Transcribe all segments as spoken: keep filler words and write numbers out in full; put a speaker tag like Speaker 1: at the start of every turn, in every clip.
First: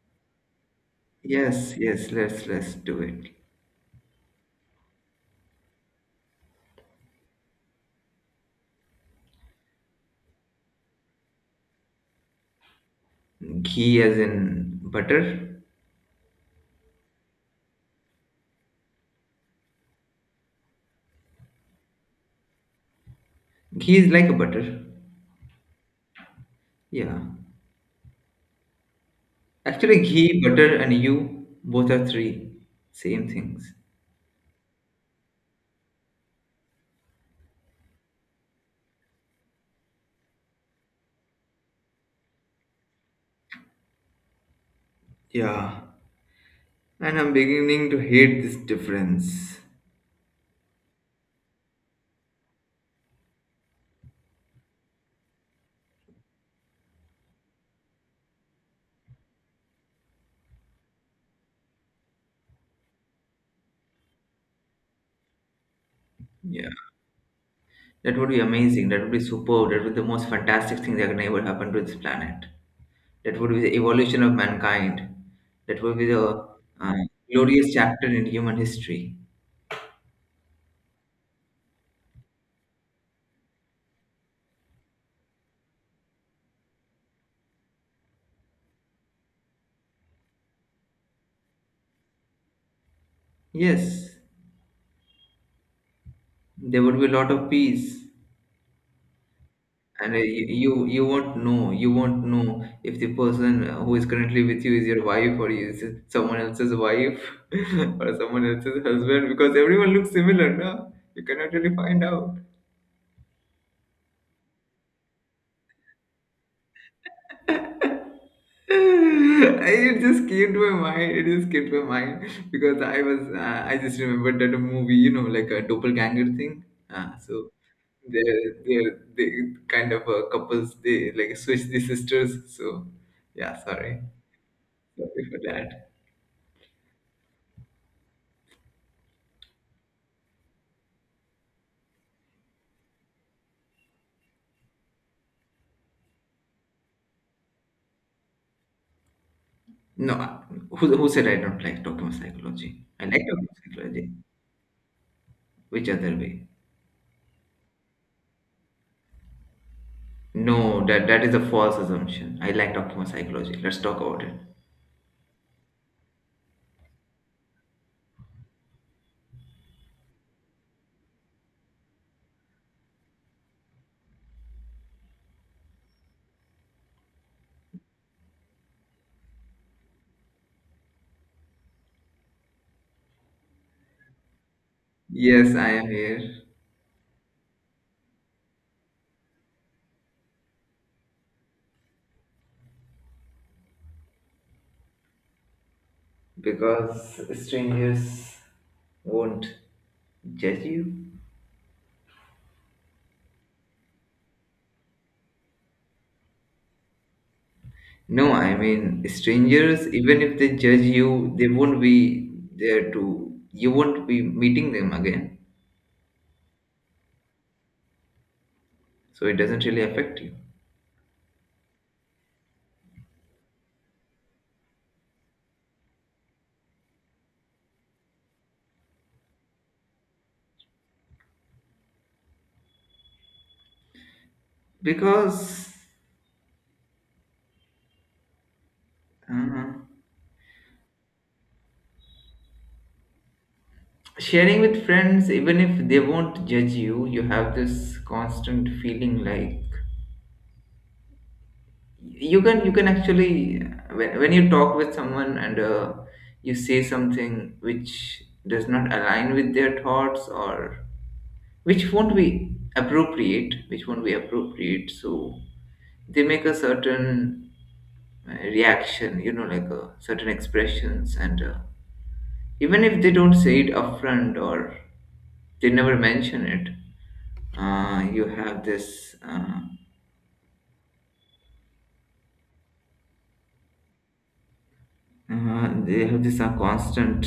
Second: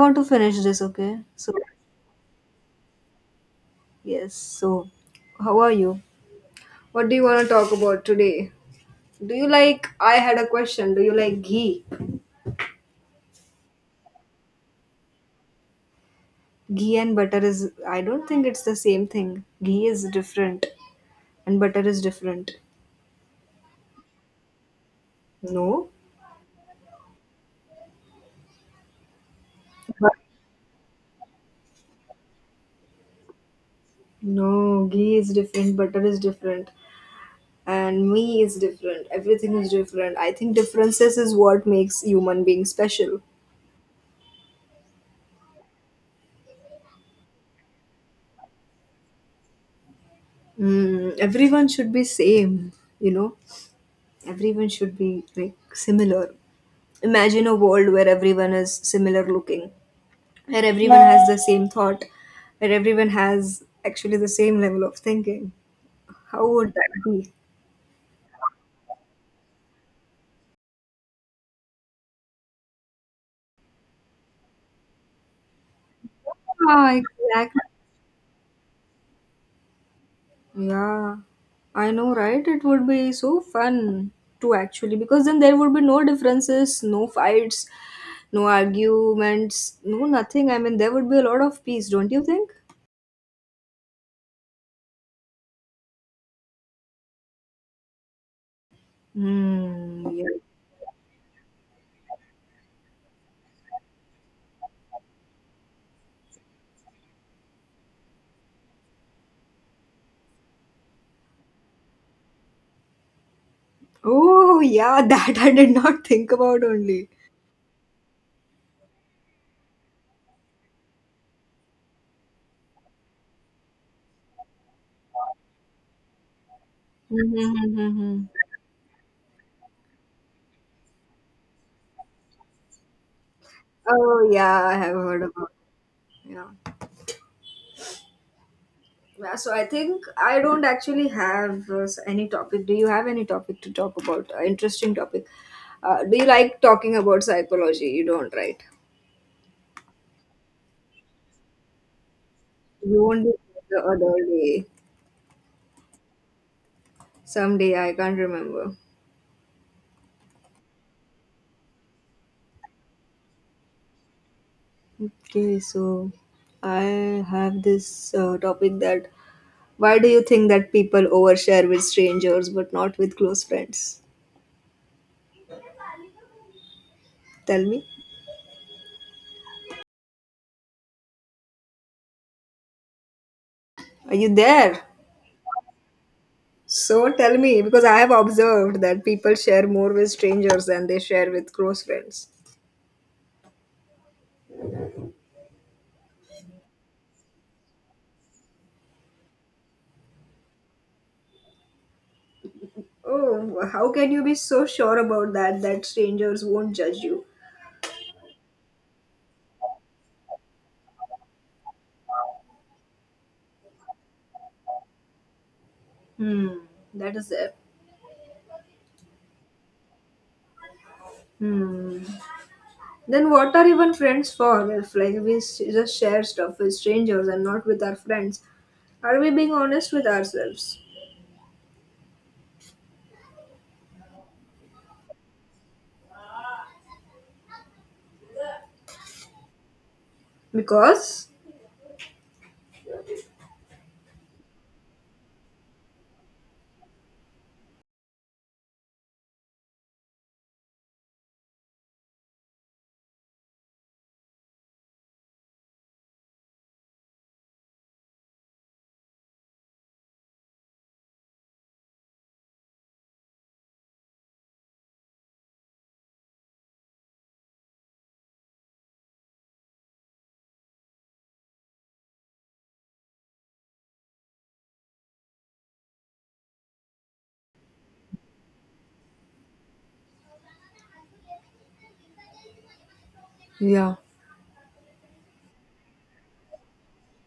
Speaker 1: I want to finish this, okay? So,
Speaker 2: Yes, yes, let's let's do it.
Speaker 1: yes. So, how are you? What do you want to talk about today? Do you like? I had a question. Do you like ghee?
Speaker 2: Ghee as in butter.
Speaker 1: Ghee and butter is. I don't think it's the same thing. Ghee is different, and butter is different.
Speaker 2: Ghee is like a butter.
Speaker 1: No.
Speaker 2: Yeah. Actually,
Speaker 1: But-
Speaker 2: ghee, butter, and you both are three same things.
Speaker 1: No, ghee is different. Butter is different, and me is different. Everything is different. I think differences is what makes human being special.
Speaker 2: Yeah. And I'm beginning to hate this difference.
Speaker 1: Mm, everyone should be same, you know. Everyone should be like similar. Imagine a world where everyone is similar looking, where everyone has the same thought, where everyone has actually the same level of thinking. How
Speaker 2: Yeah.
Speaker 1: would that be?
Speaker 2: That would be amazing. That would be superb. That would be the most fantastic thing that can ever happen to this planet. That would be the evolution of mankind. That would be the
Speaker 1: Ah,
Speaker 2: uh,
Speaker 1: exactly.
Speaker 2: glorious chapter in human history.
Speaker 1: Yeah, I know, right? It would be so fun to actually, because then there would be no differences, no fights, no arguments, no nothing. I mean, there would be a lot of peace, don't you think?
Speaker 2: Yes, there would be a lot of peace.
Speaker 1: Hmm.
Speaker 2: And uh,
Speaker 1: Yeah.
Speaker 2: you you you won't know, you won't know if the person who is currently with you is your wife or is someone else's wife or someone else's husband, because everyone looks similar. No, you cannot really find out.
Speaker 1: Oh, yeah, that I did not think about only.
Speaker 2: It just came to my mind, it just came to my mind because i was uh, I just remembered that movie, you know, like a doppelganger thing. Uh, so
Speaker 1: Mm-hmm.
Speaker 2: they're, they're they kind of uh, couples, they like switch the sisters. So yeah, sorry.
Speaker 1: Oh, yeah, I have heard
Speaker 2: Sorry for
Speaker 1: about it.
Speaker 2: that.
Speaker 1: Yeah. Yeah, so I think I don't actually have uh, s- any topic. Do you have any topic to talk about? Uh, interesting topic. Uh, do you like talking about psychology? You don't, right?
Speaker 2: No, uh, who, who said I don't like talking psychology?
Speaker 1: You
Speaker 2: I
Speaker 1: won't
Speaker 2: like
Speaker 1: do
Speaker 2: talking
Speaker 1: the
Speaker 2: psychology.
Speaker 1: other day.
Speaker 2: Which other way?
Speaker 1: Someday, I can't remember.
Speaker 2: No, that that is a false assumption. I like talking psychology. Let's talk about it.
Speaker 1: Okay, so I have this uh, topic that why do you think that people overshare with strangers but not with close friends? Tell me, are you there?
Speaker 2: Yes, I am here
Speaker 1: So tell me, because I have observed that people share more with strangers than they share with close friends.
Speaker 2: because strangers won't judge you.
Speaker 1: Oh, how can you be so sure about that that strangers won't judge you?
Speaker 2: No, I mean strangers. Even if they judge you, they won't be there to. You won't be meeting them again,
Speaker 1: Hmm, that is it.
Speaker 2: so it doesn't really affect you
Speaker 1: Hmm. Then what are even friends for if like we s- just share stuff with strangers and not with our friends? Are we being honest with ourselves?
Speaker 2: because. Uh,
Speaker 1: Because
Speaker 2: Sharing with friends, even if they won't judge you, you have this constant feeling like you can, you can actually when, when you talk with someone and uh, you say something which does not align with their thoughts, or which won't be appropriate, which won't be appropriate so they make a certain uh, reaction, you know, like a certain expressions, and uh, even if they don't say it upfront or they never mention it, uh, you have this uh,
Speaker 1: yeah,
Speaker 2: uh, they have this uh, constant,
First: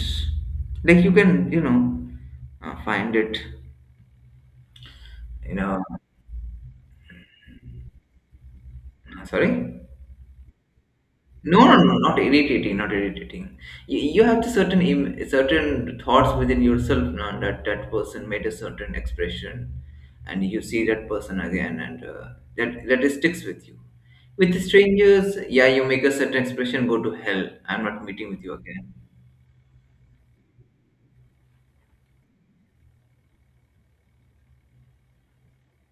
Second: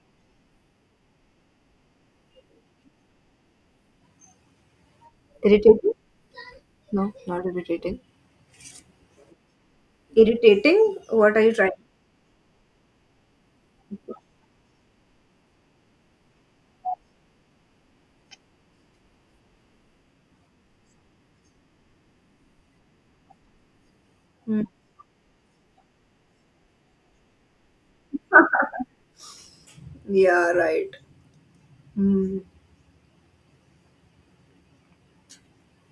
Speaker 2: like you can, you know, uh, find it, you know.
Speaker 1: irritating? No, not irritating.
Speaker 2: Sorry.
Speaker 1: Irritating? What are you
Speaker 2: No,
Speaker 1: trying?
Speaker 2: no, no, not irritating, not irritating you, you have the certain im- certain thoughts within yourself. Now that that person made a certain expression, and you see that person again, and uh, that that sticks with you. With strangers, yeah, you make a certain expression, go to hell, I'm not meeting with you again.
Speaker 1: Yeah, right. Mm,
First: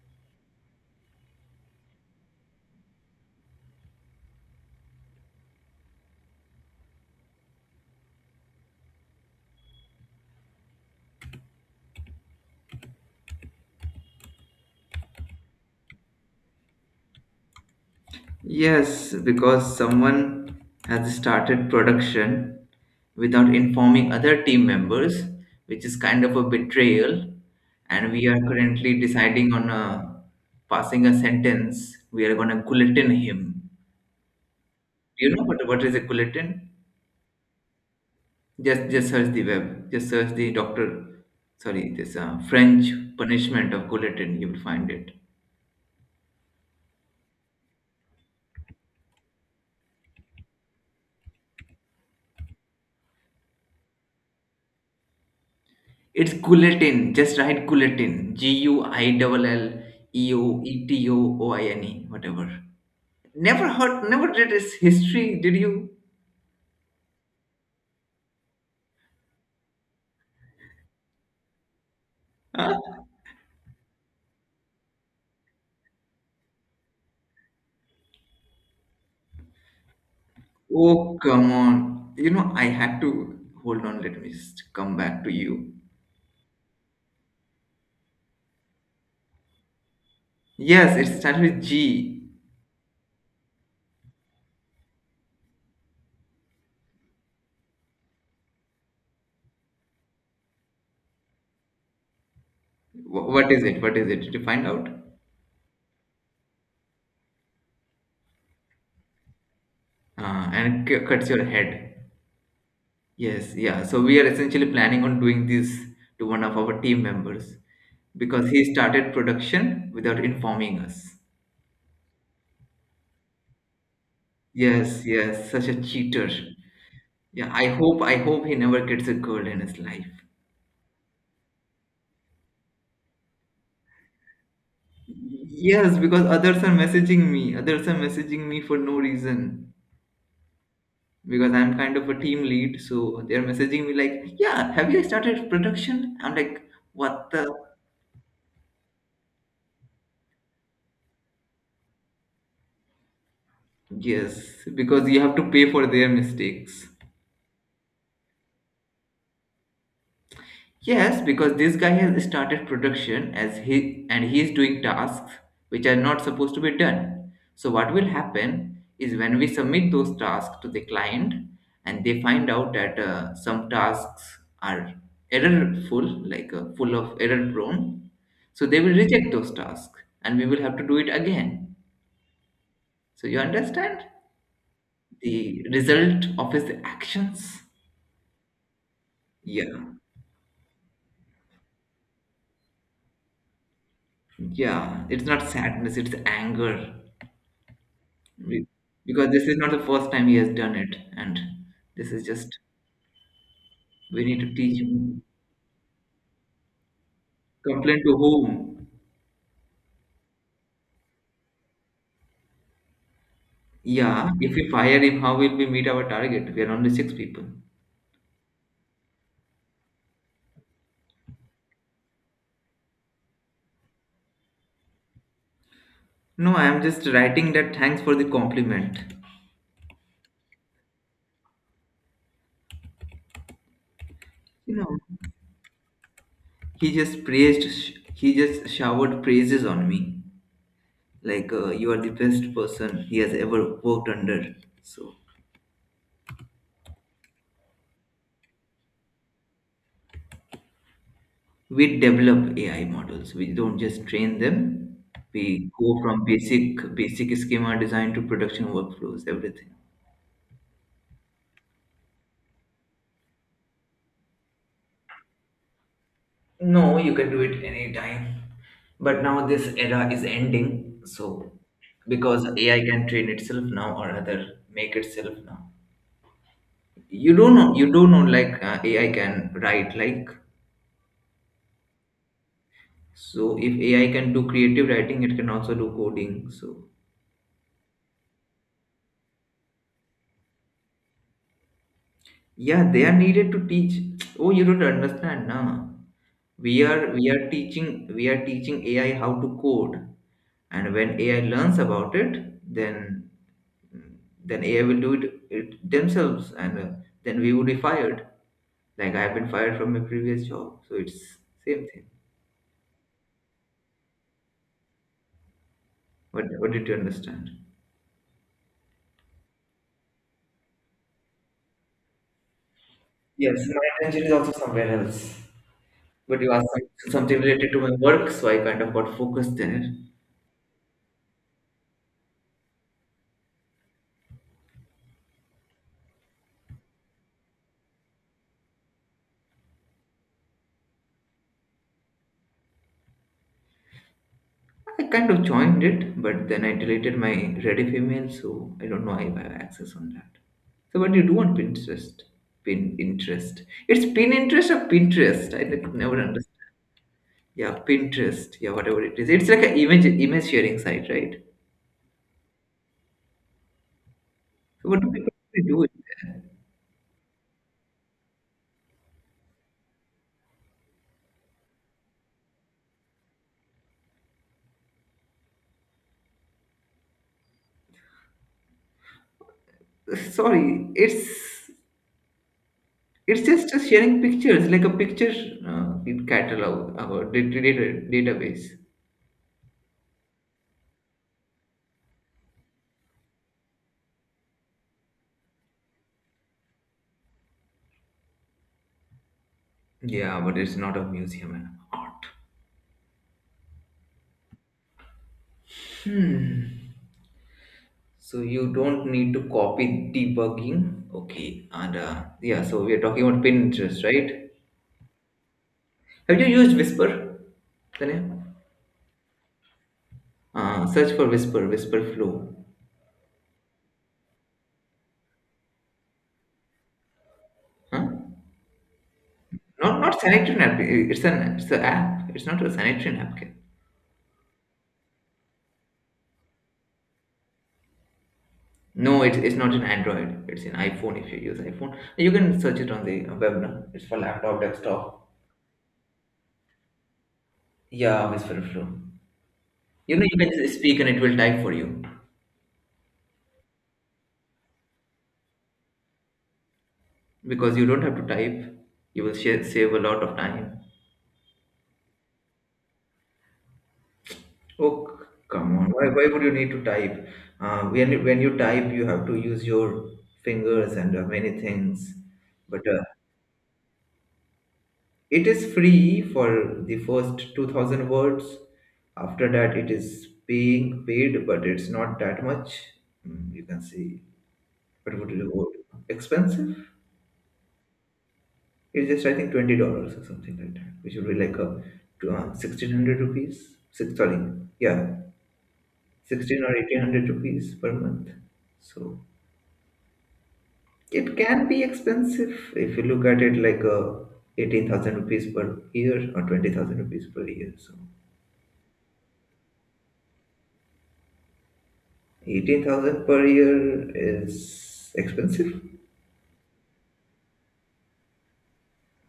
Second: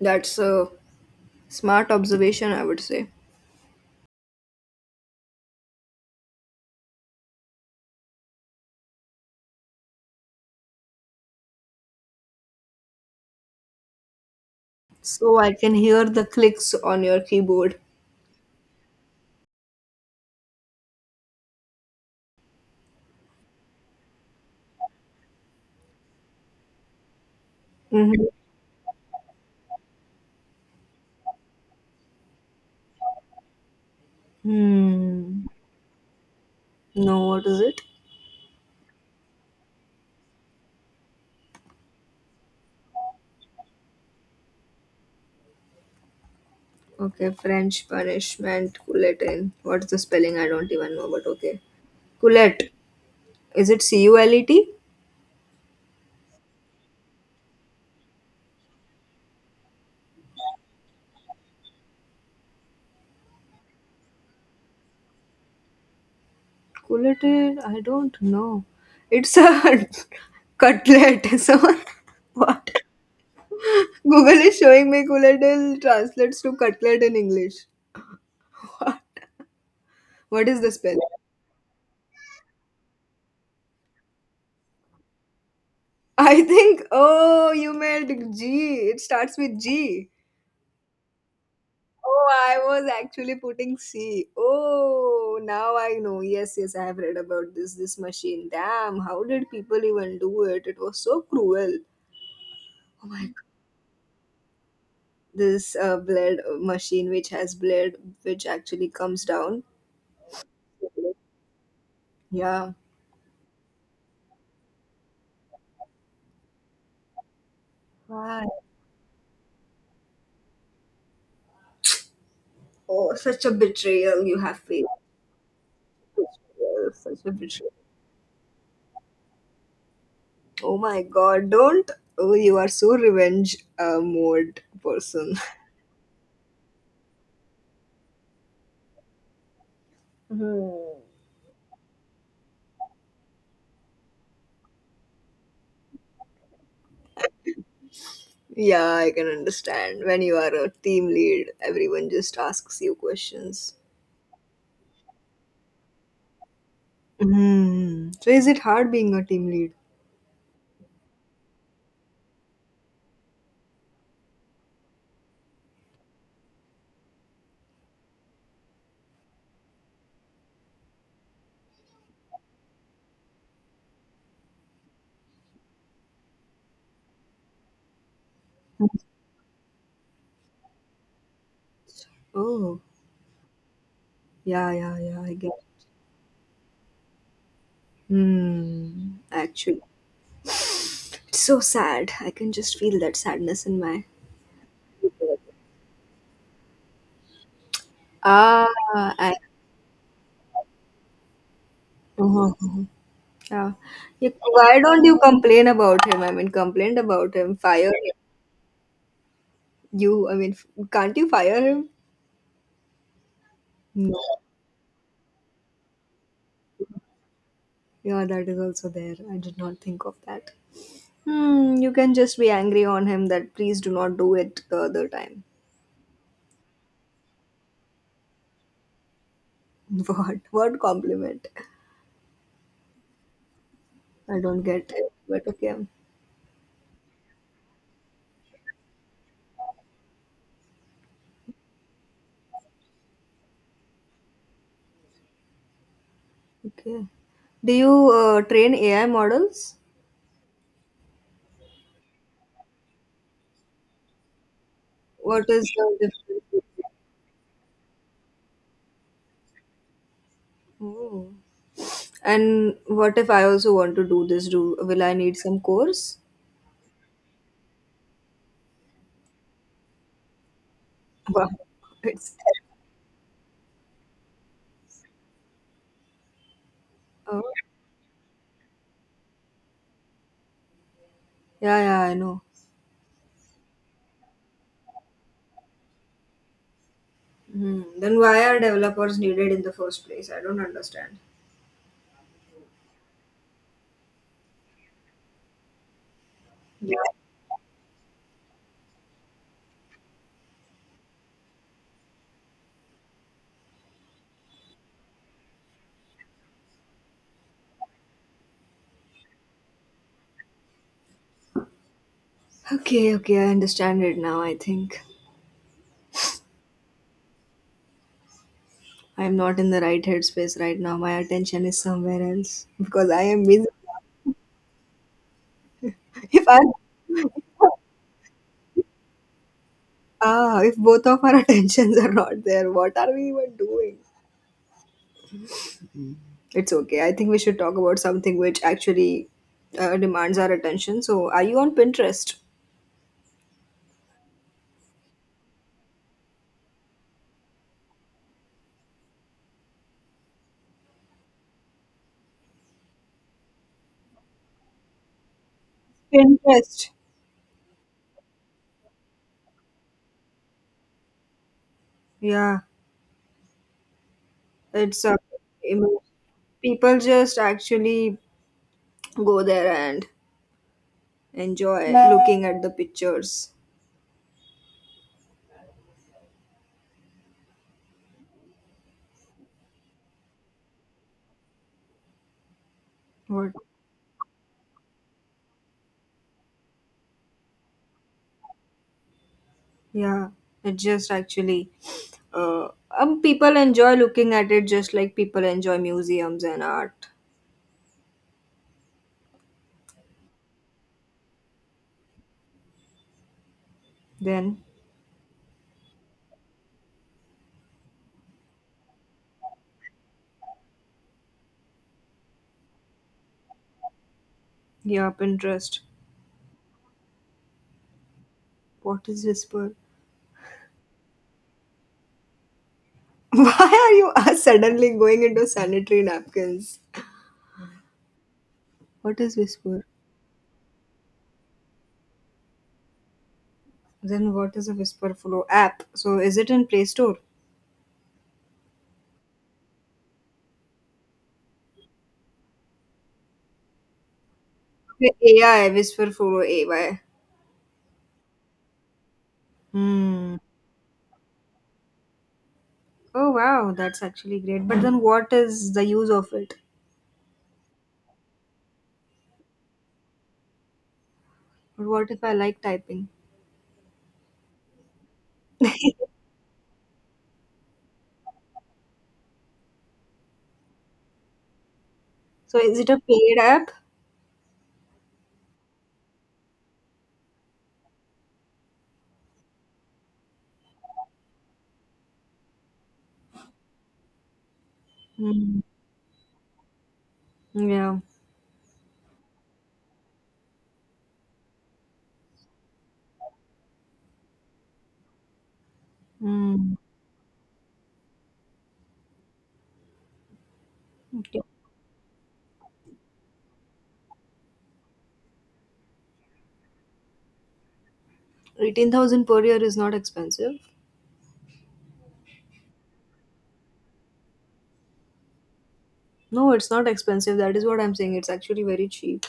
Speaker 1: that's a smart observation, I would say. So I can hear the clicks on your keyboard.
Speaker 2: Yes, because someone has started production without informing other team members, which is kind of a betrayal. And
Speaker 1: Mm-hmm.
Speaker 2: we are currently deciding on a, passing a sentence. We are going to guillotine him. Do you know
Speaker 1: Hmm.
Speaker 2: what, what is a guillotine?
Speaker 1: No, what is it?
Speaker 2: Just just search the web. Just search the doctor. Sorry, this uh, French punishment of guillotine. You will find it.
Speaker 1: Okay, French punishment, Couletin. What's the spelling? I don't even know, but okay. Coulette. Is it C U L E T?
Speaker 2: It's Culletin, just write Culletin. G U I L L E O E T O O I N E, whatever. Never heard, never read his history, did you?
Speaker 1: Couletin? I don't know. It's a cutlet. So
Speaker 2: Huh?
Speaker 1: what? Google is showing me couletin translates to cutlet in English. What is the spelling?
Speaker 2: Oh, come on. You know, I had to hold on. Let me just come back to you.
Speaker 1: I think, oh, you meant G. It starts with G.
Speaker 2: Yes, it starts with G.
Speaker 1: Oh, I was actually putting C. Oh, now I know. Yes, yes, I have read about this this machine. Damn, how did people even do it? It was so cruel. Oh my
Speaker 2: Wh-
Speaker 1: god,
Speaker 2: What is it? What is it? Did you find out?
Speaker 1: this uh, blade uh, machine which has blade which actually comes down.
Speaker 2: Uh, and it cu- cuts your head.
Speaker 1: Yeah.
Speaker 2: Yes, yeah. So we are essentially planning on doing this to one of our team members,
Speaker 1: Why?
Speaker 2: because he started production without informing us.
Speaker 1: Oh, such a betrayal you have faced.
Speaker 2: Yes, yes, such a cheater.
Speaker 1: Betrayal, such a
Speaker 2: Yeah, I
Speaker 1: betrayal.
Speaker 2: hope, I hope he never gets a girl in his life.
Speaker 1: Oh my god, don't. Oh, you are so revenge uh, mode person.
Speaker 2: Yes, because others are messaging me. Others are messaging me for no reason,
Speaker 1: Hmm.
Speaker 2: because I'm kind of a team lead, so they're messaging me like, "Yeah, have you started production?" I'm like, "What the?"
Speaker 1: Yeah, I can understand. When you are a team lead, everyone just asks you questions.
Speaker 2: Yes, because you have to pay for their mistakes.
Speaker 1: Hmm. So is it hard being a team lead?
Speaker 2: Yes, because this guy has started production, as he and he is doing tasks which are not supposed to be done. So what will happen is when we submit those tasks to the client and they find out that uh, some tasks are errorful, like uh, full of error prone, so they will reject those tasks and we will have to do it again.
Speaker 1: Oh,
Speaker 2: So you understand
Speaker 1: yeah, yeah, yeah, I get.
Speaker 2: the result of his actions?
Speaker 1: Hmm.
Speaker 2: Yeah,
Speaker 1: Actually, it's so sad. I can just feel that sadness in my.
Speaker 2: yeah. It's not sadness; it's anger. Be-
Speaker 1: Ah,
Speaker 2: because
Speaker 1: I.
Speaker 2: this is not the first time he has done it, and this is
Speaker 1: uh
Speaker 2: just,
Speaker 1: Yeah.
Speaker 2: we
Speaker 1: You,
Speaker 2: need to
Speaker 1: why
Speaker 2: teach
Speaker 1: don't you
Speaker 2: him.
Speaker 1: complain about him? I mean, complain about him. Fire
Speaker 2: Complain to
Speaker 1: him.
Speaker 2: whom?
Speaker 1: You, I mean, f- Can't you fire him? No.
Speaker 2: Yeah, if we fire him, how will we meet our target? We are only six people.
Speaker 1: Yeah, that is also there. I did not think of that. Hmm, you can just be angry on him that please do not do it the other time.
Speaker 2: No, I am just writing that thanks for the compliment.
Speaker 1: What? What compliment? I don't
Speaker 2: You know,
Speaker 1: get it, but okay.
Speaker 2: he just praised sh- he just showered praises on me like, uh, you are the best person he has ever worked under. So
Speaker 1: Okay. Do you uh, train A I models?
Speaker 2: we develop A I models. We don't just train them.
Speaker 1: What
Speaker 2: We
Speaker 1: is
Speaker 2: go
Speaker 1: the
Speaker 2: from
Speaker 1: difference?
Speaker 2: basic basic schema design to production workflows, everything.
Speaker 1: Oh. And what if I also want to do this? Do will I need some course?
Speaker 2: No, you can do it anytime. But now this era is ending.
Speaker 1: Wow.
Speaker 2: So
Speaker 1: It's
Speaker 2: because A I can train itself now, or rather make itself now. You
Speaker 1: terrible.
Speaker 2: don't
Speaker 1: Oh.
Speaker 2: know, you don't know like uh, A I can write like,
Speaker 1: Yeah, yeah, I know.
Speaker 2: so if A I can do creative writing, it can also do coding. So
Speaker 1: Hmm. Then why are developers needed in the first place? I don't understand.
Speaker 2: yeah, they are needed to teach. Oh, you don't understand, nah. We
Speaker 1: Yeah.
Speaker 2: are we are teaching, we are teaching A I how to code, and when A I learns about it, then then A I will do it, it themselves, and uh, then we would be fired. Like I have been fired from my previous job, so it's same thing.
Speaker 1: Okay, okay, I understand it now. I think
Speaker 2: What what did you understand?
Speaker 1: I'm not in the right headspace right now. My attention is somewhere else because I am busy.
Speaker 2: Yes, my attention is also somewhere else. But
Speaker 1: If
Speaker 2: you
Speaker 1: I
Speaker 2: asked some- something related to my work, so I kind of got focused there.
Speaker 1: ah, If both of our attentions are not there, what are we even doing? It's okay. I think we should talk about something which actually uh, demands our attention. So, are you on Pinterest?
Speaker 2: I kind of joined it, but then I deleted my Reddit email, so I don't know if I have access on that. So what do you do on Pinterest? Pin interest. It's pin interest or Pinterest. I could never understand.
Speaker 1: Pinterest.
Speaker 2: Yeah, Pinterest. Yeah, whatever it is. It's like an image image sharing site, right?
Speaker 1: Yeah,
Speaker 2: So what
Speaker 1: it's
Speaker 2: do
Speaker 1: uh,
Speaker 2: people do it
Speaker 1: emo- people just actually go there and enjoy looking at the pictures.
Speaker 2: there? Sorry, it's it's
Speaker 1: What?
Speaker 2: just a sharing pictures, like a picture uh, in catalog, our data, data, database.
Speaker 1: Yeah, it just actually uh, um people enjoy looking at it just like people enjoy museums and art.
Speaker 2: Yeah, but it's not a museum and art.
Speaker 1: Then
Speaker 2: Hmm. So you don't need to copy debugging. Okay, and uh, yeah, so we are talking about Pinterest, right?
Speaker 1: yeah, Pinterest.
Speaker 2: Have you used Whisper? Tanya?
Speaker 1: What is Whisper?
Speaker 2: Uh, search for Whisper, Whisper Flow.
Speaker 1: Why are you uh, suddenly going into sanitary napkins?
Speaker 2: Huh?
Speaker 1: What is Whisper?
Speaker 2: Not not Sanitarian app. It's an it's an app. It's not a Sanitarian app. Okay.
Speaker 1: Then what is a Whisper Flow app? So is it in Play Store?
Speaker 2: No, it's it's not an Android. It's an iPhone. If you use iPhone, you can search it on the web now. It's for laptop, desktop.
Speaker 1: Okay, AI Whisper Flow, ay.
Speaker 2: Yeah, Whisper Flow. You know,
Speaker 1: Hmm.
Speaker 2: you can just speak and it will type for you,
Speaker 1: Oh wow, that's actually great, but then what is the use of it?
Speaker 2: because you don't have to type. You will share, save a lot of time.
Speaker 1: But what if I like typing?
Speaker 2: Oh, c- come on. Why, why would you need to type? Uh, when, when you type, you have to use your fingers and uh, many things.
Speaker 1: So is
Speaker 2: But
Speaker 1: it a
Speaker 2: uh,
Speaker 1: paid app?
Speaker 2: it is free for the first two thousand words. After that, it is being paid, but it's not that much. Mm, you can see. What would you
Speaker 1: Mm.
Speaker 2: go? Expensive?
Speaker 1: Yeah.
Speaker 2: It's just, I think, twenty dollars or something like that, which would be like a, uh, sixteen hundred rupees. Six, sorry. Yeah. sixteen
Speaker 1: Mm.
Speaker 2: or eighteen hundred rupees per month. So. It
Speaker 1: Okay.
Speaker 2: can be expensive if you look at it like uh, eighteen thousand rupees per year or twenty thousand rupees per year. So
Speaker 1: eighteen thousand per year is not expensive.
Speaker 2: eighteen thousand per year is expensive?
Speaker 1: No, it's not expensive. That is what I'm saying. It's actually very cheap.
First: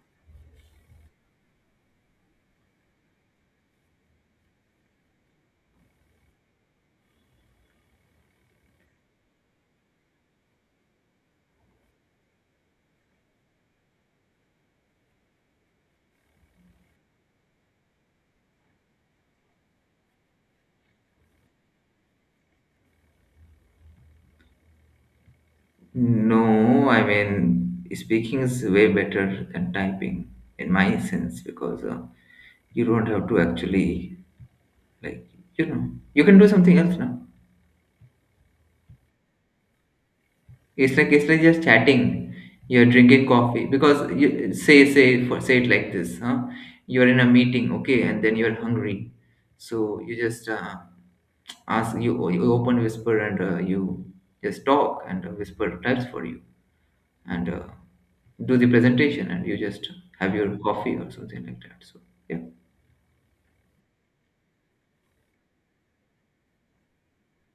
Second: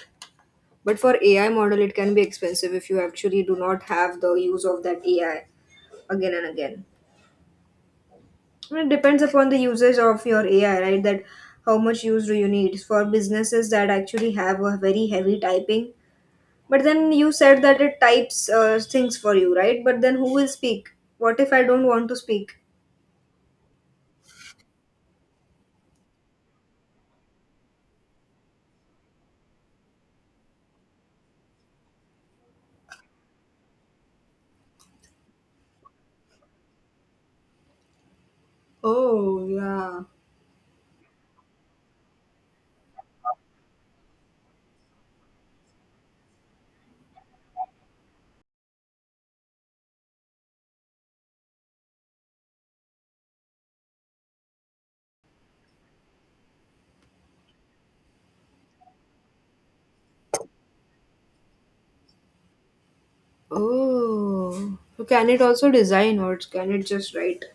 Speaker 1: But for A I model, it can be expensive if you actually do not have the use of that A I again and again. And it depends upon the usage of your A I, right? That how much use do you need? For businesses that actually have a very heavy typing, but then you said that it types uh, things for you, right? But then who will speak? What if I don't want to speak?
Speaker 2: No, I mean, speaking is way better than typing in my sense, because uh, you don't have to actually, like, you know, you can do something else now.
Speaker 1: Oh, yeah.
Speaker 2: It's like, it's like just chatting. You're drinking coffee because you say say for say it like this, huh? You're in a meeting, okay, and then you're hungry, so you just uh, ask you you open whisper and uh, you just talk and uh, whisper types for you and uh, do the presentation and you just have your coffee or something like that. So yeah.
Speaker 1: Oh. So can it also design, or can it just write?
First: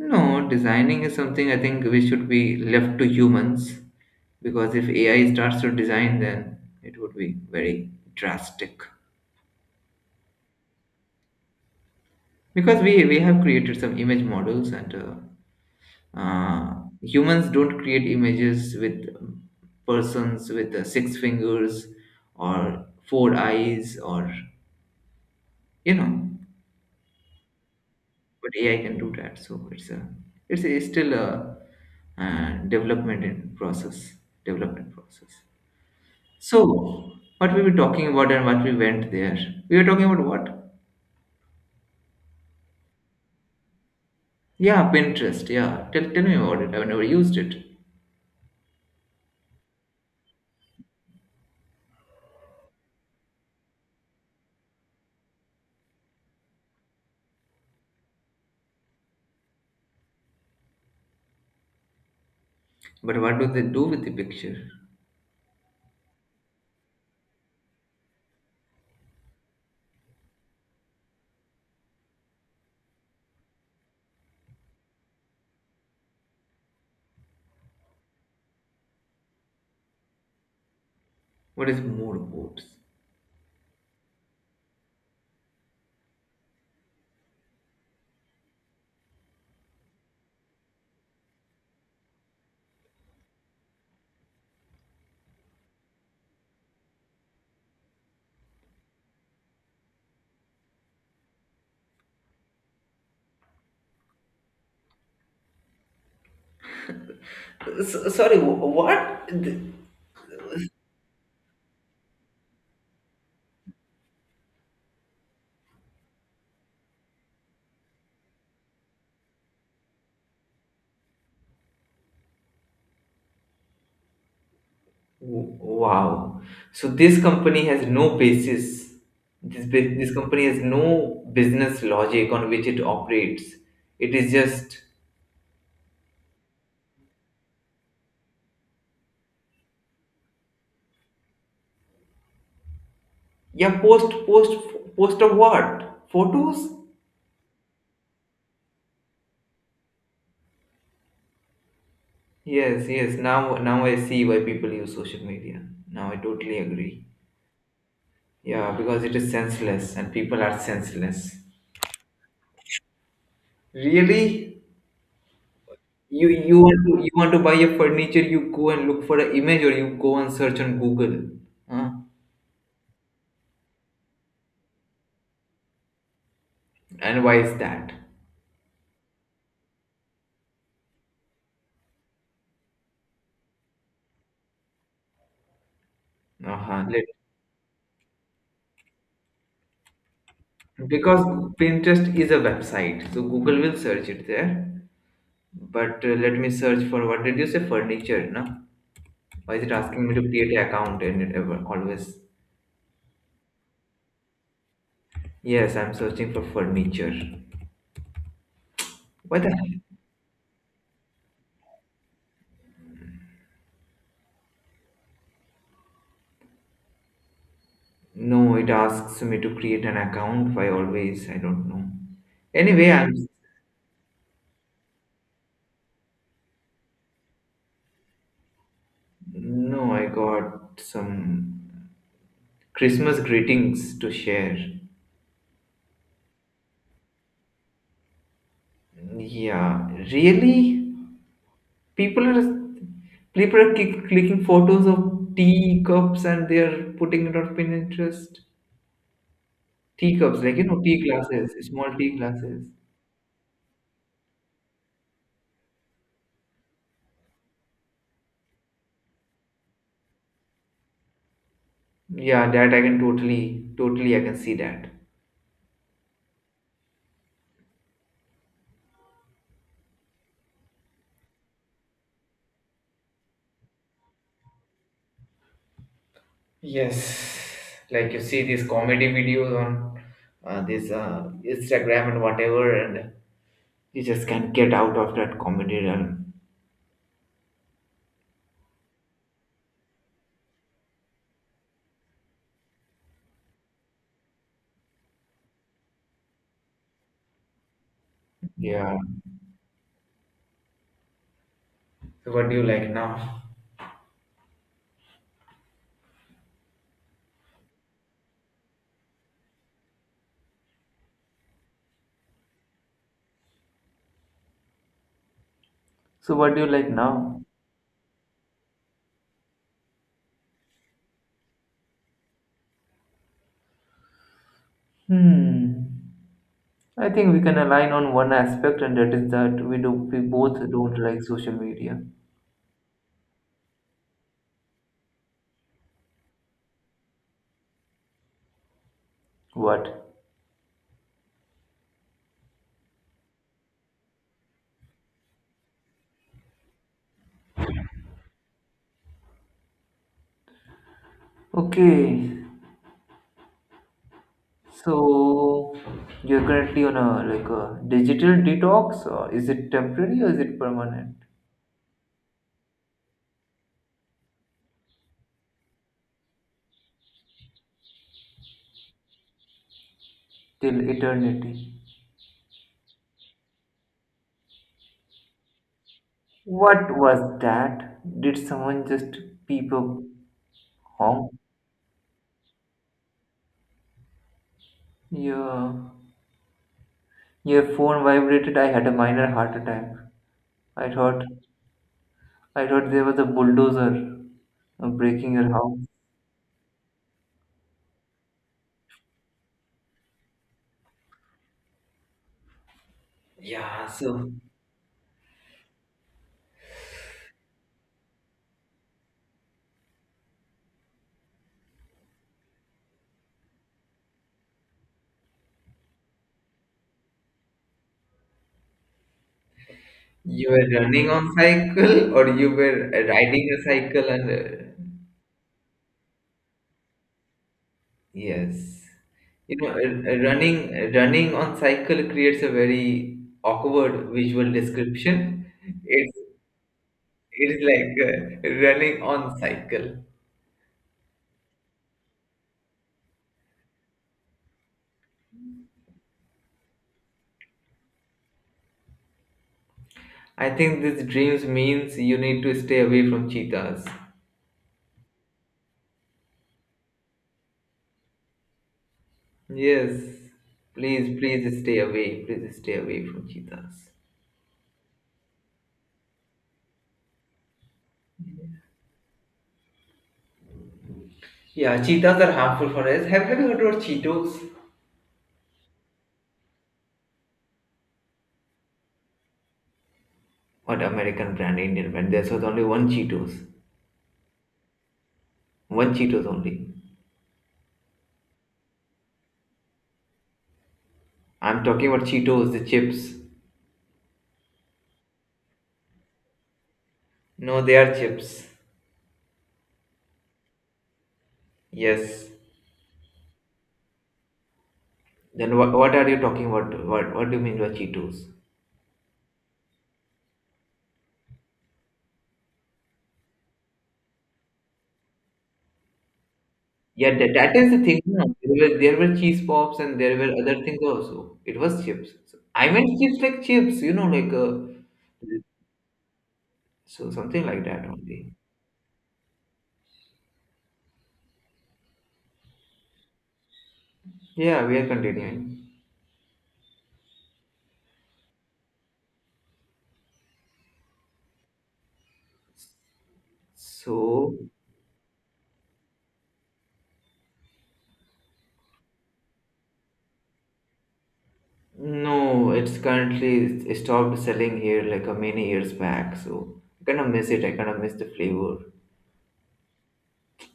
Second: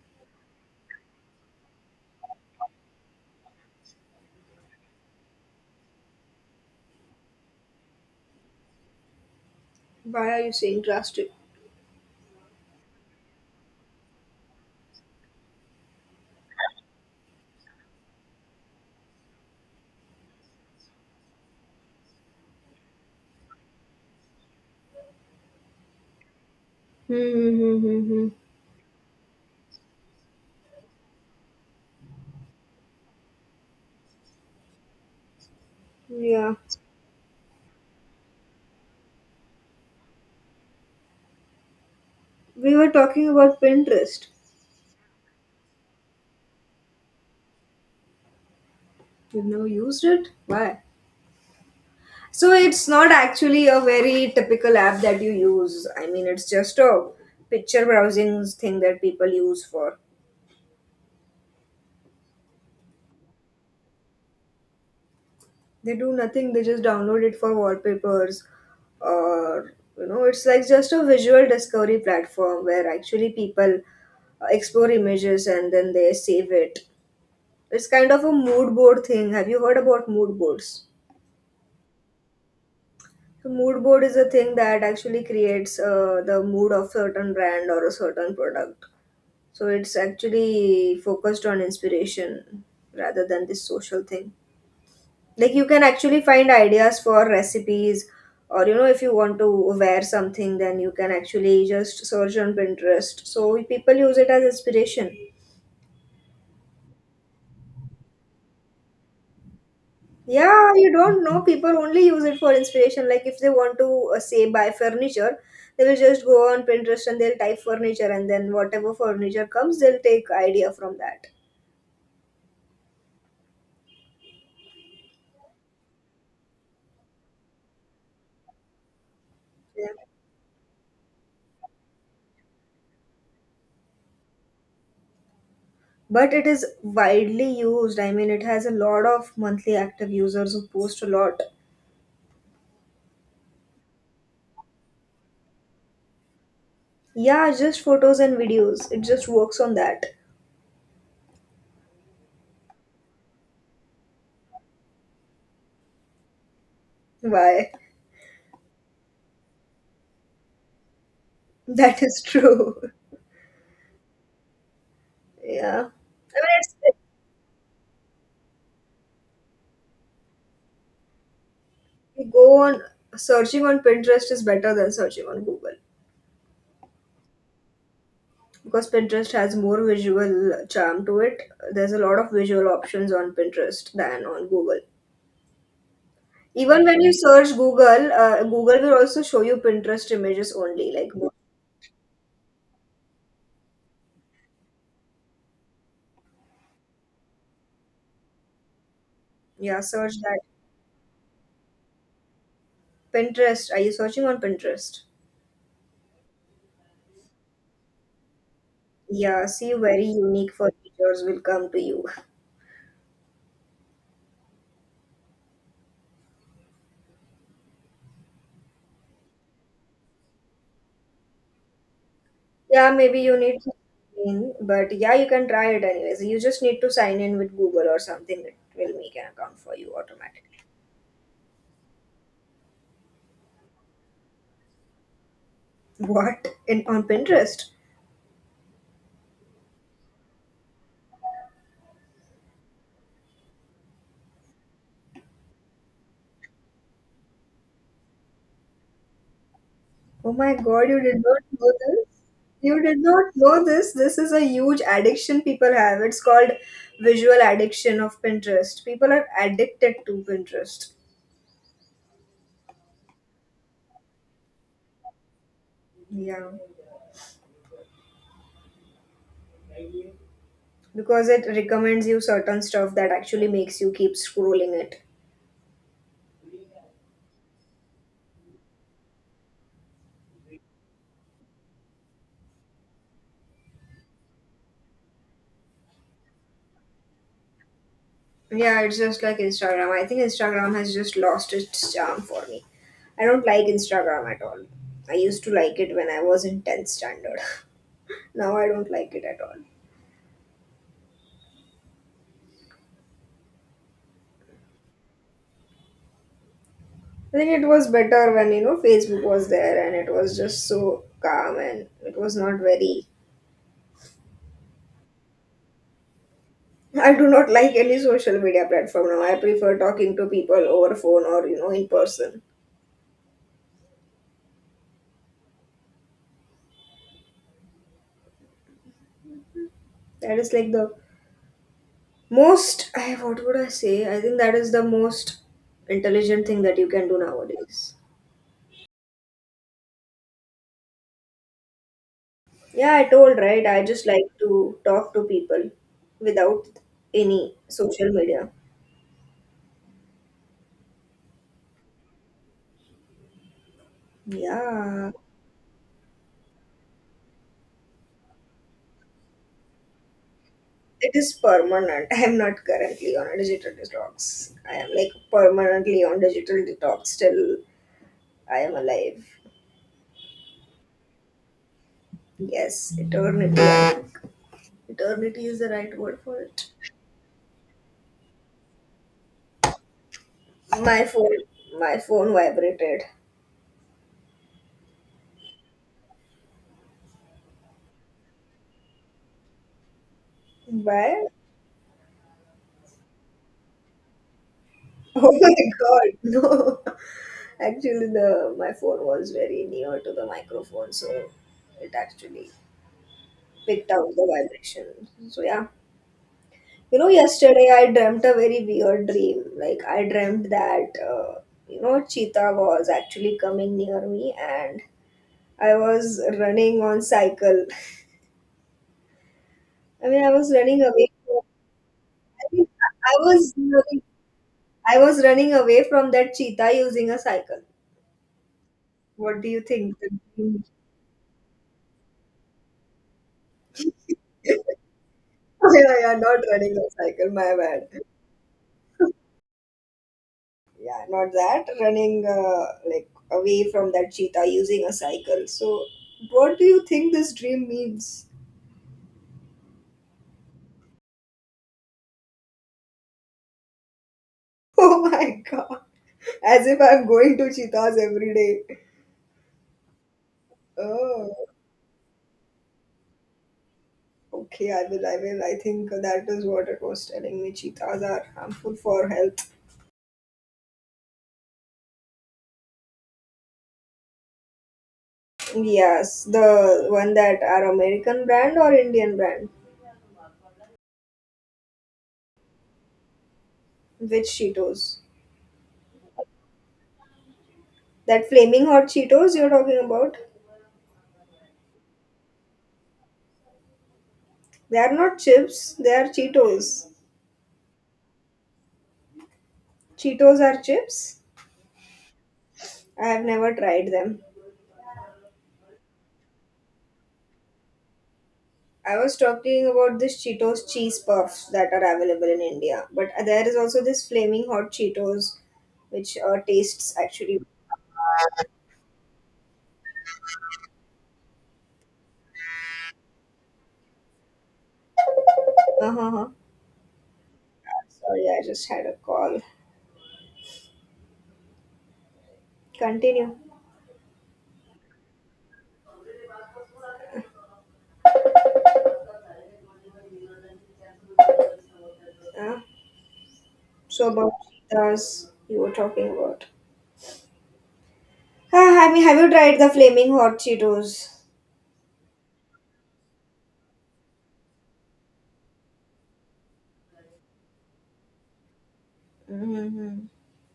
Speaker 2: No, designing is something I think we should be left to humans, because if A I starts to design, then it would be very drastic.
Speaker 1: Why are you saying drastic?
Speaker 2: Because we we have created some image models and uh, uh, humans don't create images with um, persons with uh, six fingers or four eyes or you know,
Speaker 1: Hmm.
Speaker 2: but A I can do that. So it's a, it's, a, it's still a uh, development in process, development process.
Speaker 1: Yeah.
Speaker 2: So, what we were talking about and what we went there? We were talking about what?
Speaker 1: We were talking about Pinterest.
Speaker 2: Yeah, Pinterest. Yeah, tell, tell me about it. I've never used it.
Speaker 1: You've never used it? Why? So it's not actually a very typical app that you use. I mean, it's just a picture browsing thing that people use for.
Speaker 2: But what do they do with the picture?
Speaker 1: They do nothing, they just download it for wallpapers, or you know, it's like just a visual discovery platform where actually people uh, explore images and then they save it. It's kind of a mood board thing. Have you heard about mood boards?
Speaker 2: What is mood boards?
Speaker 1: So mood board is a thing that actually creates uh, the mood of certain brand or a certain product. So it's actually focused on inspiration rather than this social thing. Like you can actually find ideas for recipes, or you know, if you want to wear something, then you can actually just search on Pinterest. So people use it as inspiration.
Speaker 2: S- sorry, wh- what? Th-
Speaker 1: Yeah, you don't know, people only use it for inspiration. Like if they want to uh, say buy furniture, they will just go on Pinterest and they'll type furniture and then whatever furniture comes, they'll take idea from that.
Speaker 2: Wow. So this company has no basis. This
Speaker 1: Yeah.
Speaker 2: bu- this company has no business logic on which it operates. It is just
Speaker 1: But it is widely used. I mean, it has a lot of monthly active users who post a lot.
Speaker 2: yeah, post post post of what? Photos?
Speaker 1: Yeah, just photos and videos. It just works on that.
Speaker 2: Yes, yes. Now, now I see why people use social media. Now I totally agree.
Speaker 1: Why?
Speaker 2: Yeah, because it is senseless and people are senseless.
Speaker 1: That is true.
Speaker 2: Really?
Speaker 1: Yeah. I
Speaker 2: You
Speaker 1: mean,
Speaker 2: you
Speaker 1: it's,
Speaker 2: want to you want to buy a furniture, you go and look for an image or you go and search on Google. Huh?
Speaker 1: you go on searching on Pinterest is better than searching on Google
Speaker 2: And why is that?
Speaker 1: because Pinterest has more visual charm to it. There's a lot of visual options on Pinterest than on Google. Even
Speaker 2: Uh-huh.
Speaker 1: when
Speaker 2: let-
Speaker 1: you search Google, uh, Google will also show you Pinterest images only. Like,
Speaker 2: Because Pinterest is a website, so Google will search it there. But uh, let me search for what did you say? Furniture, no? Why is it
Speaker 1: yeah,
Speaker 2: asking
Speaker 1: search
Speaker 2: me to
Speaker 1: that.
Speaker 2: create an account and it ever always?
Speaker 1: Pinterest. Are you searching on Pinterest?
Speaker 2: Yes, I'm searching for furniture. Why
Speaker 1: Yeah,
Speaker 2: the hell?
Speaker 1: see, very unique furnitures will come to you.
Speaker 2: No, it asks me to create an account. Why always? I don't know.
Speaker 1: Yeah,
Speaker 2: Anyway,
Speaker 1: maybe
Speaker 2: I'm.
Speaker 1: you need to sign in, but yeah, you can try it anyways. You just need to sign in with Google or something. It will make an account for
Speaker 2: No,
Speaker 1: you
Speaker 2: I
Speaker 1: automatically.
Speaker 2: got some Christmas greetings to share.
Speaker 1: What? In on Pinterest?
Speaker 2: Yeah, really? People are people are click, clicking photos of tea cups and they are putting it on Pinterest. Tea
Speaker 1: Oh
Speaker 2: cups,
Speaker 1: my
Speaker 2: like you know,
Speaker 1: God, you
Speaker 2: tea
Speaker 1: did not
Speaker 2: glasses,
Speaker 1: know
Speaker 2: small tea
Speaker 1: this.
Speaker 2: glasses.
Speaker 1: You did not know this. This is a huge addiction people have. It's called visual addiction of Pinterest. People are addicted to Pinterest.
Speaker 2: Yeah, that I can totally, totally, I can see that.
Speaker 1: Yeah. Because it recommends you certain stuff that actually makes you keep scrolling it.
Speaker 2: Yes, like you see these comedy videos on uh, this uh, Instagram and whatever, and you just can't get out of that comedy realm.
Speaker 1: Yeah, it's just like Instagram. I think Instagram has just lost its charm for me. I don't like Instagram at all. I used to like it when I was in tenth standard. Now I don't
Speaker 2: Yeah.
Speaker 1: like it at all.
Speaker 2: So what do you like now?
Speaker 1: I think it was better when, you know, Facebook was there and it was just so calm and it was not very.
Speaker 2: So, what do you like
Speaker 1: I do
Speaker 2: now?
Speaker 1: not like any social media platform now. I prefer talking to people over phone, or you know, in person.
Speaker 2: Hmm. I think we can align on one aspect, and that is that we do we
Speaker 1: That is
Speaker 2: both
Speaker 1: like the
Speaker 2: don't like social media.
Speaker 1: most. I What would I say? I think that is the most intelligent thing that you can do nowadays.
Speaker 2: What?
Speaker 1: Yeah, I told, right? I just like to talk to people without any social media.
Speaker 2: Okay.
Speaker 1: Yeah,
Speaker 2: So you're currently on a like a digital detox, or is it temporary or is it
Speaker 1: it
Speaker 2: permanent
Speaker 1: is permanent. I am not currently on a digital detox. I am like permanently on digital detox till I am alive.
Speaker 2: till eternity?
Speaker 1: Yes, eternity. I think. Eternity is the right word for it.
Speaker 2: What was that? Did someone just peep a
Speaker 1: My
Speaker 2: honk?
Speaker 1: phone, my phone vibrated.
Speaker 2: Yeah. Your phone vibrated. I had a minor heart attack. I thought
Speaker 1: Why?
Speaker 2: I thought there was a bulldozer uh,
Speaker 1: Oh
Speaker 2: breaking your
Speaker 1: my
Speaker 2: house.
Speaker 1: god, no. Actually, the My phone was very near to the microphone, so it actually
Speaker 2: Yeah,
Speaker 1: without the
Speaker 2: so
Speaker 1: vibration. So yeah, you know, yesterday I dreamt a very weird dream. Like I dreamt that uh, you know cheetah was actually coming near me, and I was running on cycle. I mean, I
Speaker 2: you
Speaker 1: was
Speaker 2: were
Speaker 1: running away.
Speaker 2: running on
Speaker 1: From,
Speaker 2: cycle or
Speaker 1: I
Speaker 2: you
Speaker 1: mean,
Speaker 2: were uh,
Speaker 1: I
Speaker 2: riding
Speaker 1: was
Speaker 2: a
Speaker 1: running,
Speaker 2: cycle and uh,
Speaker 1: I was running away from that cheetah using a cycle.
Speaker 2: yes.
Speaker 1: What do
Speaker 2: You
Speaker 1: you
Speaker 2: know,
Speaker 1: think? The
Speaker 2: uh, uh,
Speaker 1: dream-
Speaker 2: running running on cycle creates a very awkward visual description.
Speaker 1: yeah, yeah,
Speaker 2: It's
Speaker 1: not running on cycle. My
Speaker 2: It's
Speaker 1: bad.
Speaker 2: like uh, running on cycle.
Speaker 1: Yeah, not that, running uh, like away from that cheetah using a cycle. So what do you think this dream means?
Speaker 2: I think this dreams means you need to stay away from cheetahs.
Speaker 1: Oh my god, as if I'm going to cheetahs every day.
Speaker 2: Yes, please,
Speaker 1: Oh,
Speaker 2: please stay away. Please stay away from cheetahs.
Speaker 1: okay, I will, i will I think that is what it was telling me, cheetahs are harmful for health.
Speaker 2: Yeah, cheetahs are harmful for us. Have, have you heard about Cheetos?
Speaker 1: Yes, the one that are American brand or Indian brand?
Speaker 2: What American brand, Indian brand? There was only one Cheetos.
Speaker 1: Which Cheetos?
Speaker 2: One Cheetos only.
Speaker 1: That flaming hot Cheetos you're talking about?
Speaker 2: I'm talking about Cheetos, the chips.
Speaker 1: They are not chips, they are Cheetos.
Speaker 2: No, they are chips.
Speaker 1: Cheetos are chips?
Speaker 2: Yes.
Speaker 1: I have never tried them.
Speaker 2: Then what, what are you talking about? What, what do you mean by Cheetos?
Speaker 1: I was talking about this Cheetos cheese puffs that are available in India, but there is also this flaming hot Cheetos, which uh, tastes
Speaker 2: Yeah, that,
Speaker 1: actually.
Speaker 2: that is the thing. No. There were, there were cheese pops and there were other things also. It was chips. So, I meant chips like chips, you know, like uh,
Speaker 1: Uh huh.
Speaker 2: so something like that
Speaker 1: Sorry,
Speaker 2: only.
Speaker 1: I just had a call. Continue.
Speaker 2: Yeah, we are continuing.
Speaker 1: Uh, so about
Speaker 2: So
Speaker 1: cheetahs you were talking about. Ah, I mean, have you tried the flaming hot Cheetos?
Speaker 2: no, it's currently stopped selling here like a many years back. So I kind of miss it. I kind of miss the flavor.
Speaker 1: Mm-hmm.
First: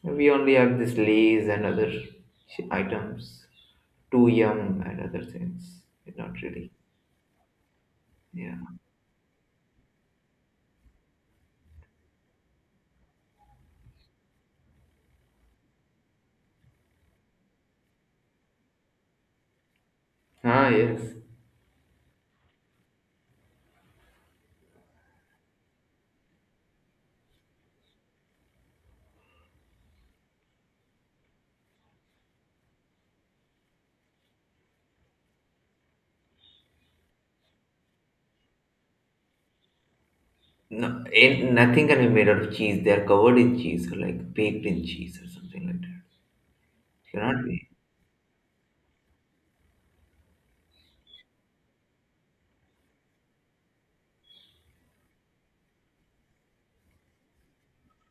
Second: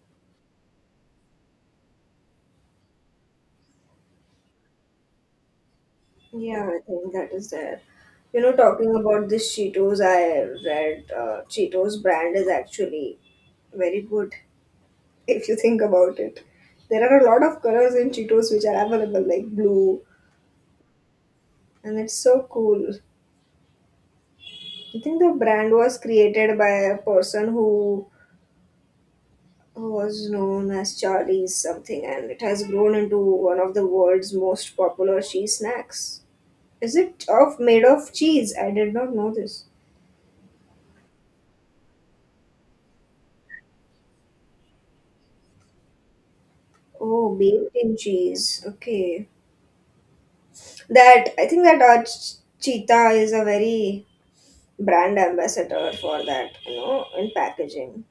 Speaker 2: We only have this Lay's and other sh- items, Too Yum and other things. Not
Speaker 1: Yeah,
Speaker 2: really.
Speaker 1: I think that is there. You know,
Speaker 2: Yeah.
Speaker 1: talking about this Cheetos, I read uh, Cheetos brand is actually very good, if you think about it. There are a lot of colors in Cheetos which are available, like blue,
Speaker 2: Ah, yes.
Speaker 1: and it's so cool. I think the brand was created by a person who was known as Charlie's something, and it has grown into one of the world's most popular cheese snacks. Is it of made of cheese? I did not know this.
Speaker 2: No, ain't nothing can be made out of cheese. They are covered in cheese or like baked in cheese or something like that.
Speaker 1: Oh,
Speaker 2: Cannot be.
Speaker 1: baked in cheese. Okay, that, I think that our Ch- Cheetah is a very brand ambassador for that, you know, in packaging.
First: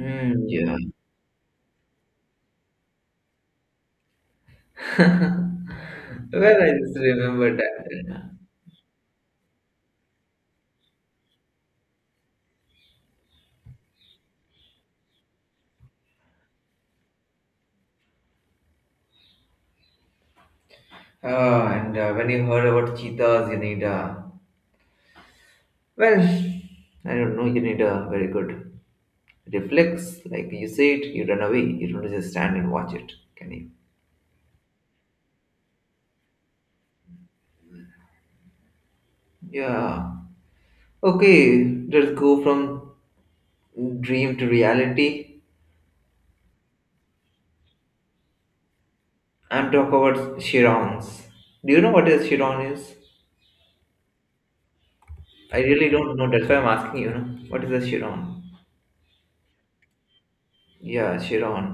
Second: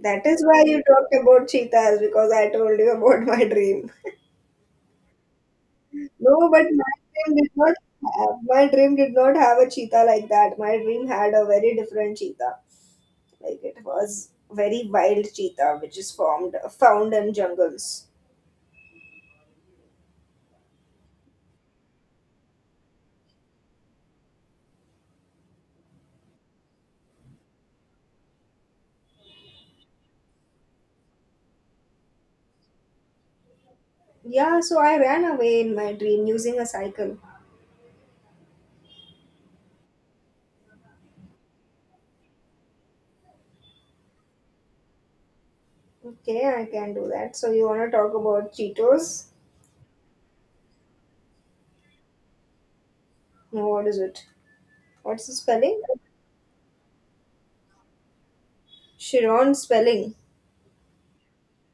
Speaker 1: That is why
Speaker 2: yeah.
Speaker 1: you talked about cheetahs, because I told you about my dream.
Speaker 2: Well,
Speaker 1: No, but
Speaker 2: I
Speaker 1: my
Speaker 2: just
Speaker 1: dream did
Speaker 2: remembered
Speaker 1: not
Speaker 2: that.
Speaker 1: have, my dream did not have a cheetah like that. My dream had a very different cheetah. Like it was very wild cheetah which is formed found in jungles.
Speaker 2: Oh, and uh, when you heard about cheetahs, you need a. Well, I don't know, you need a very good reflex. Like you see it, you run away. You don't just stand and watch it, can you?
Speaker 1: Yeah, so I ran away in my dream using a cycle.
Speaker 2: Yeah. Okay, let's go from dream to reality.
Speaker 1: Okay, I can do that. So you wanna talk about Cheetos?
Speaker 2: And talk about chirons. Do you know what a chiron is?
Speaker 1: No, what is it? What's the
Speaker 2: I
Speaker 1: spelling?
Speaker 2: really don't know. That's why I'm asking you. Know? What is a chiron?
Speaker 1: Chiron spelling.
Speaker 2: Yeah, chiron.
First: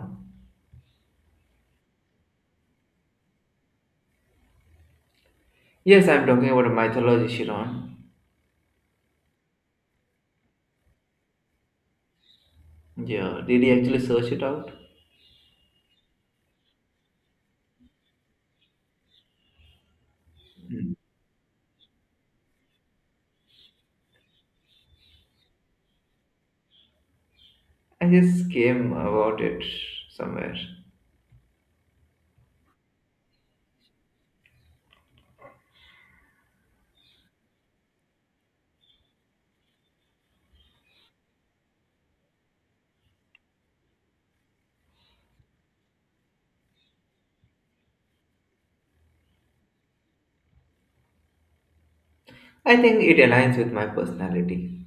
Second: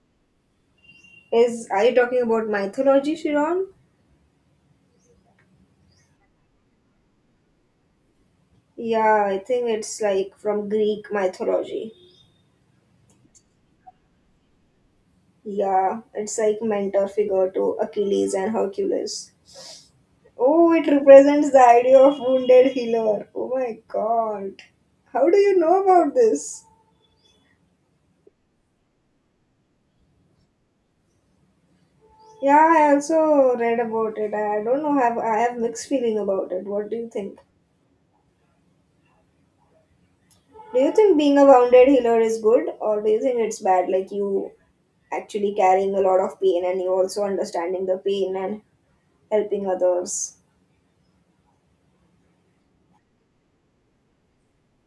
Speaker 1: Is, are you talking about mythology, Chiron?
Speaker 2: Yes, I'm talking about a mythology chiron.
Speaker 1: Yeah, I think it's like from Greek mythology.
Speaker 2: Yeah. Did you actually search it out?
Speaker 1: Yeah, it's like mentor figure to Achilles and Hercules. Oh, it
Speaker 2: Mm.
Speaker 1: represents the idea of wounded healer. Oh my god. How do you know about this?
Speaker 2: I just came about it somewhere.
Speaker 1: Yeah, I also read about it. I don't know, have I, have mixed feeling about it. What do you think? Do you think being a wounded healer is good, or do you think it's bad, like you actually carrying a lot of pain and you also understanding the pain and helping others?
Speaker 2: I think it aligns with my personality.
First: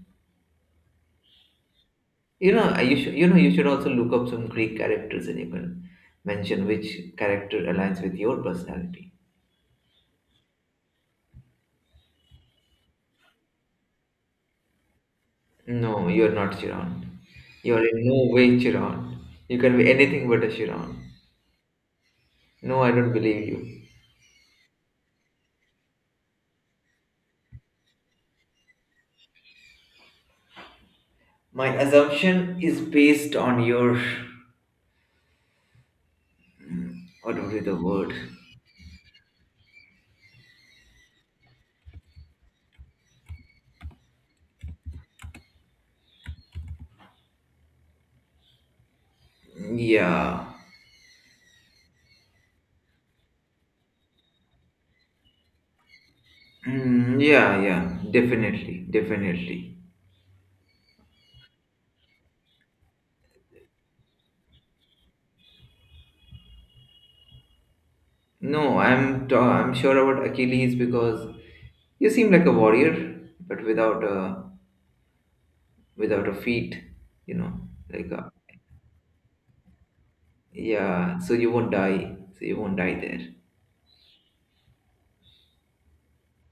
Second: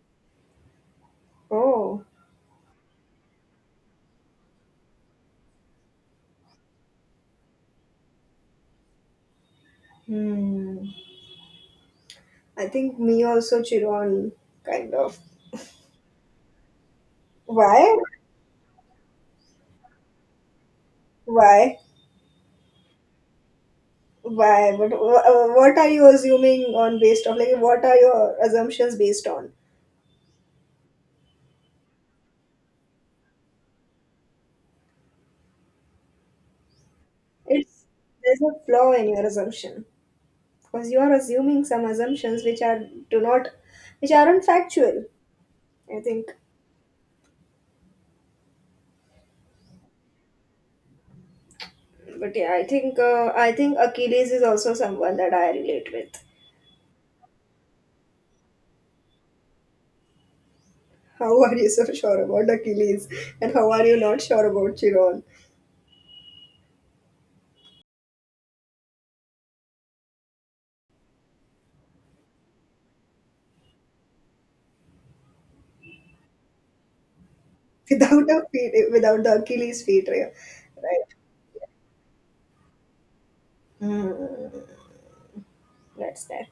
Speaker 1: Oh.
Speaker 2: You know, I- you should you know you should also look up some Greek characters and you can mention which character aligns with your personality.
Speaker 1: Hmm. I think me also Chiron, kind of.
Speaker 2: No, you're not Chiron. You're
Speaker 1: Why?
Speaker 2: in no way Chiron. You can be anything but a Chiron.
Speaker 1: Why?
Speaker 2: No, I don't believe you.
Speaker 1: Why? But wh- uh, what are you assuming on based on? Like, what are your assumptions based on?
Speaker 2: My assumption is based on your. What would be the
Speaker 1: It's,
Speaker 2: word?
Speaker 1: there's a flaw in your assumption because you are assuming some assumptions which are do not, which aren't factual, I think.
Speaker 2: Yeah.
Speaker 1: But yeah, I think uh, I think Achilles is also someone that I relate with.
Speaker 2: Mm, yeah, yeah. Definitely, definitely.
Speaker 1: How are you so sure about Achilles, and how are you not sure about Chiron?
Speaker 2: No, I'm. Ta- I'm sure about Achilles because you seem like a warrior, but without a without a feet. You know, like
Speaker 1: Without
Speaker 2: a,
Speaker 1: the feet, without the Achilles feet, right?
Speaker 2: yeah. So you won't die. So you won't die there.
Speaker 1: Mm, that's there.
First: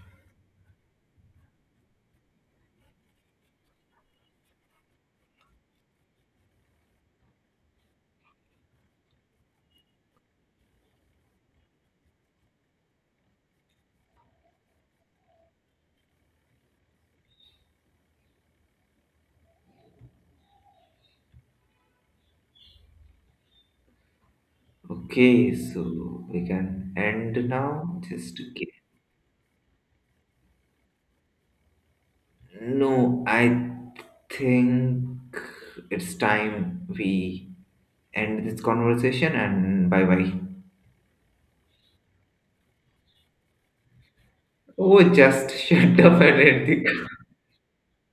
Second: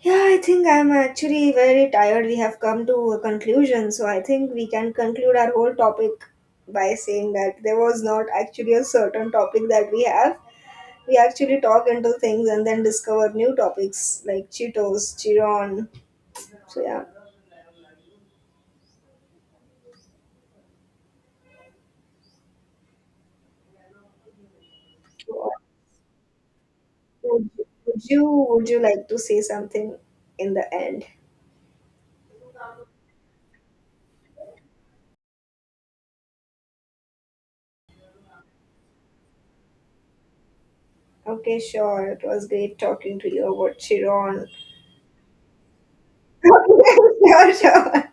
Speaker 1: Yeah, I think I'm actually very tired. We have come to a conclusion, so I think we can conclude our whole topic by saying that there was not actually a certain topic that we have. We actually talk into things and then discover new topics like Cheetos, Chiron. So yeah, would,
Speaker 2: Okay, so we can end
Speaker 1: would
Speaker 2: now.
Speaker 1: you,
Speaker 2: Just okay.
Speaker 1: would you like to say something in the end?
Speaker 2: No, I think it's time we end this conversation and bye bye.
Speaker 1: Okay, sure. It was great talking to you about Chiron.
Speaker 2: Oh, just shut up and end the
Speaker 1: Okay, sure, sure.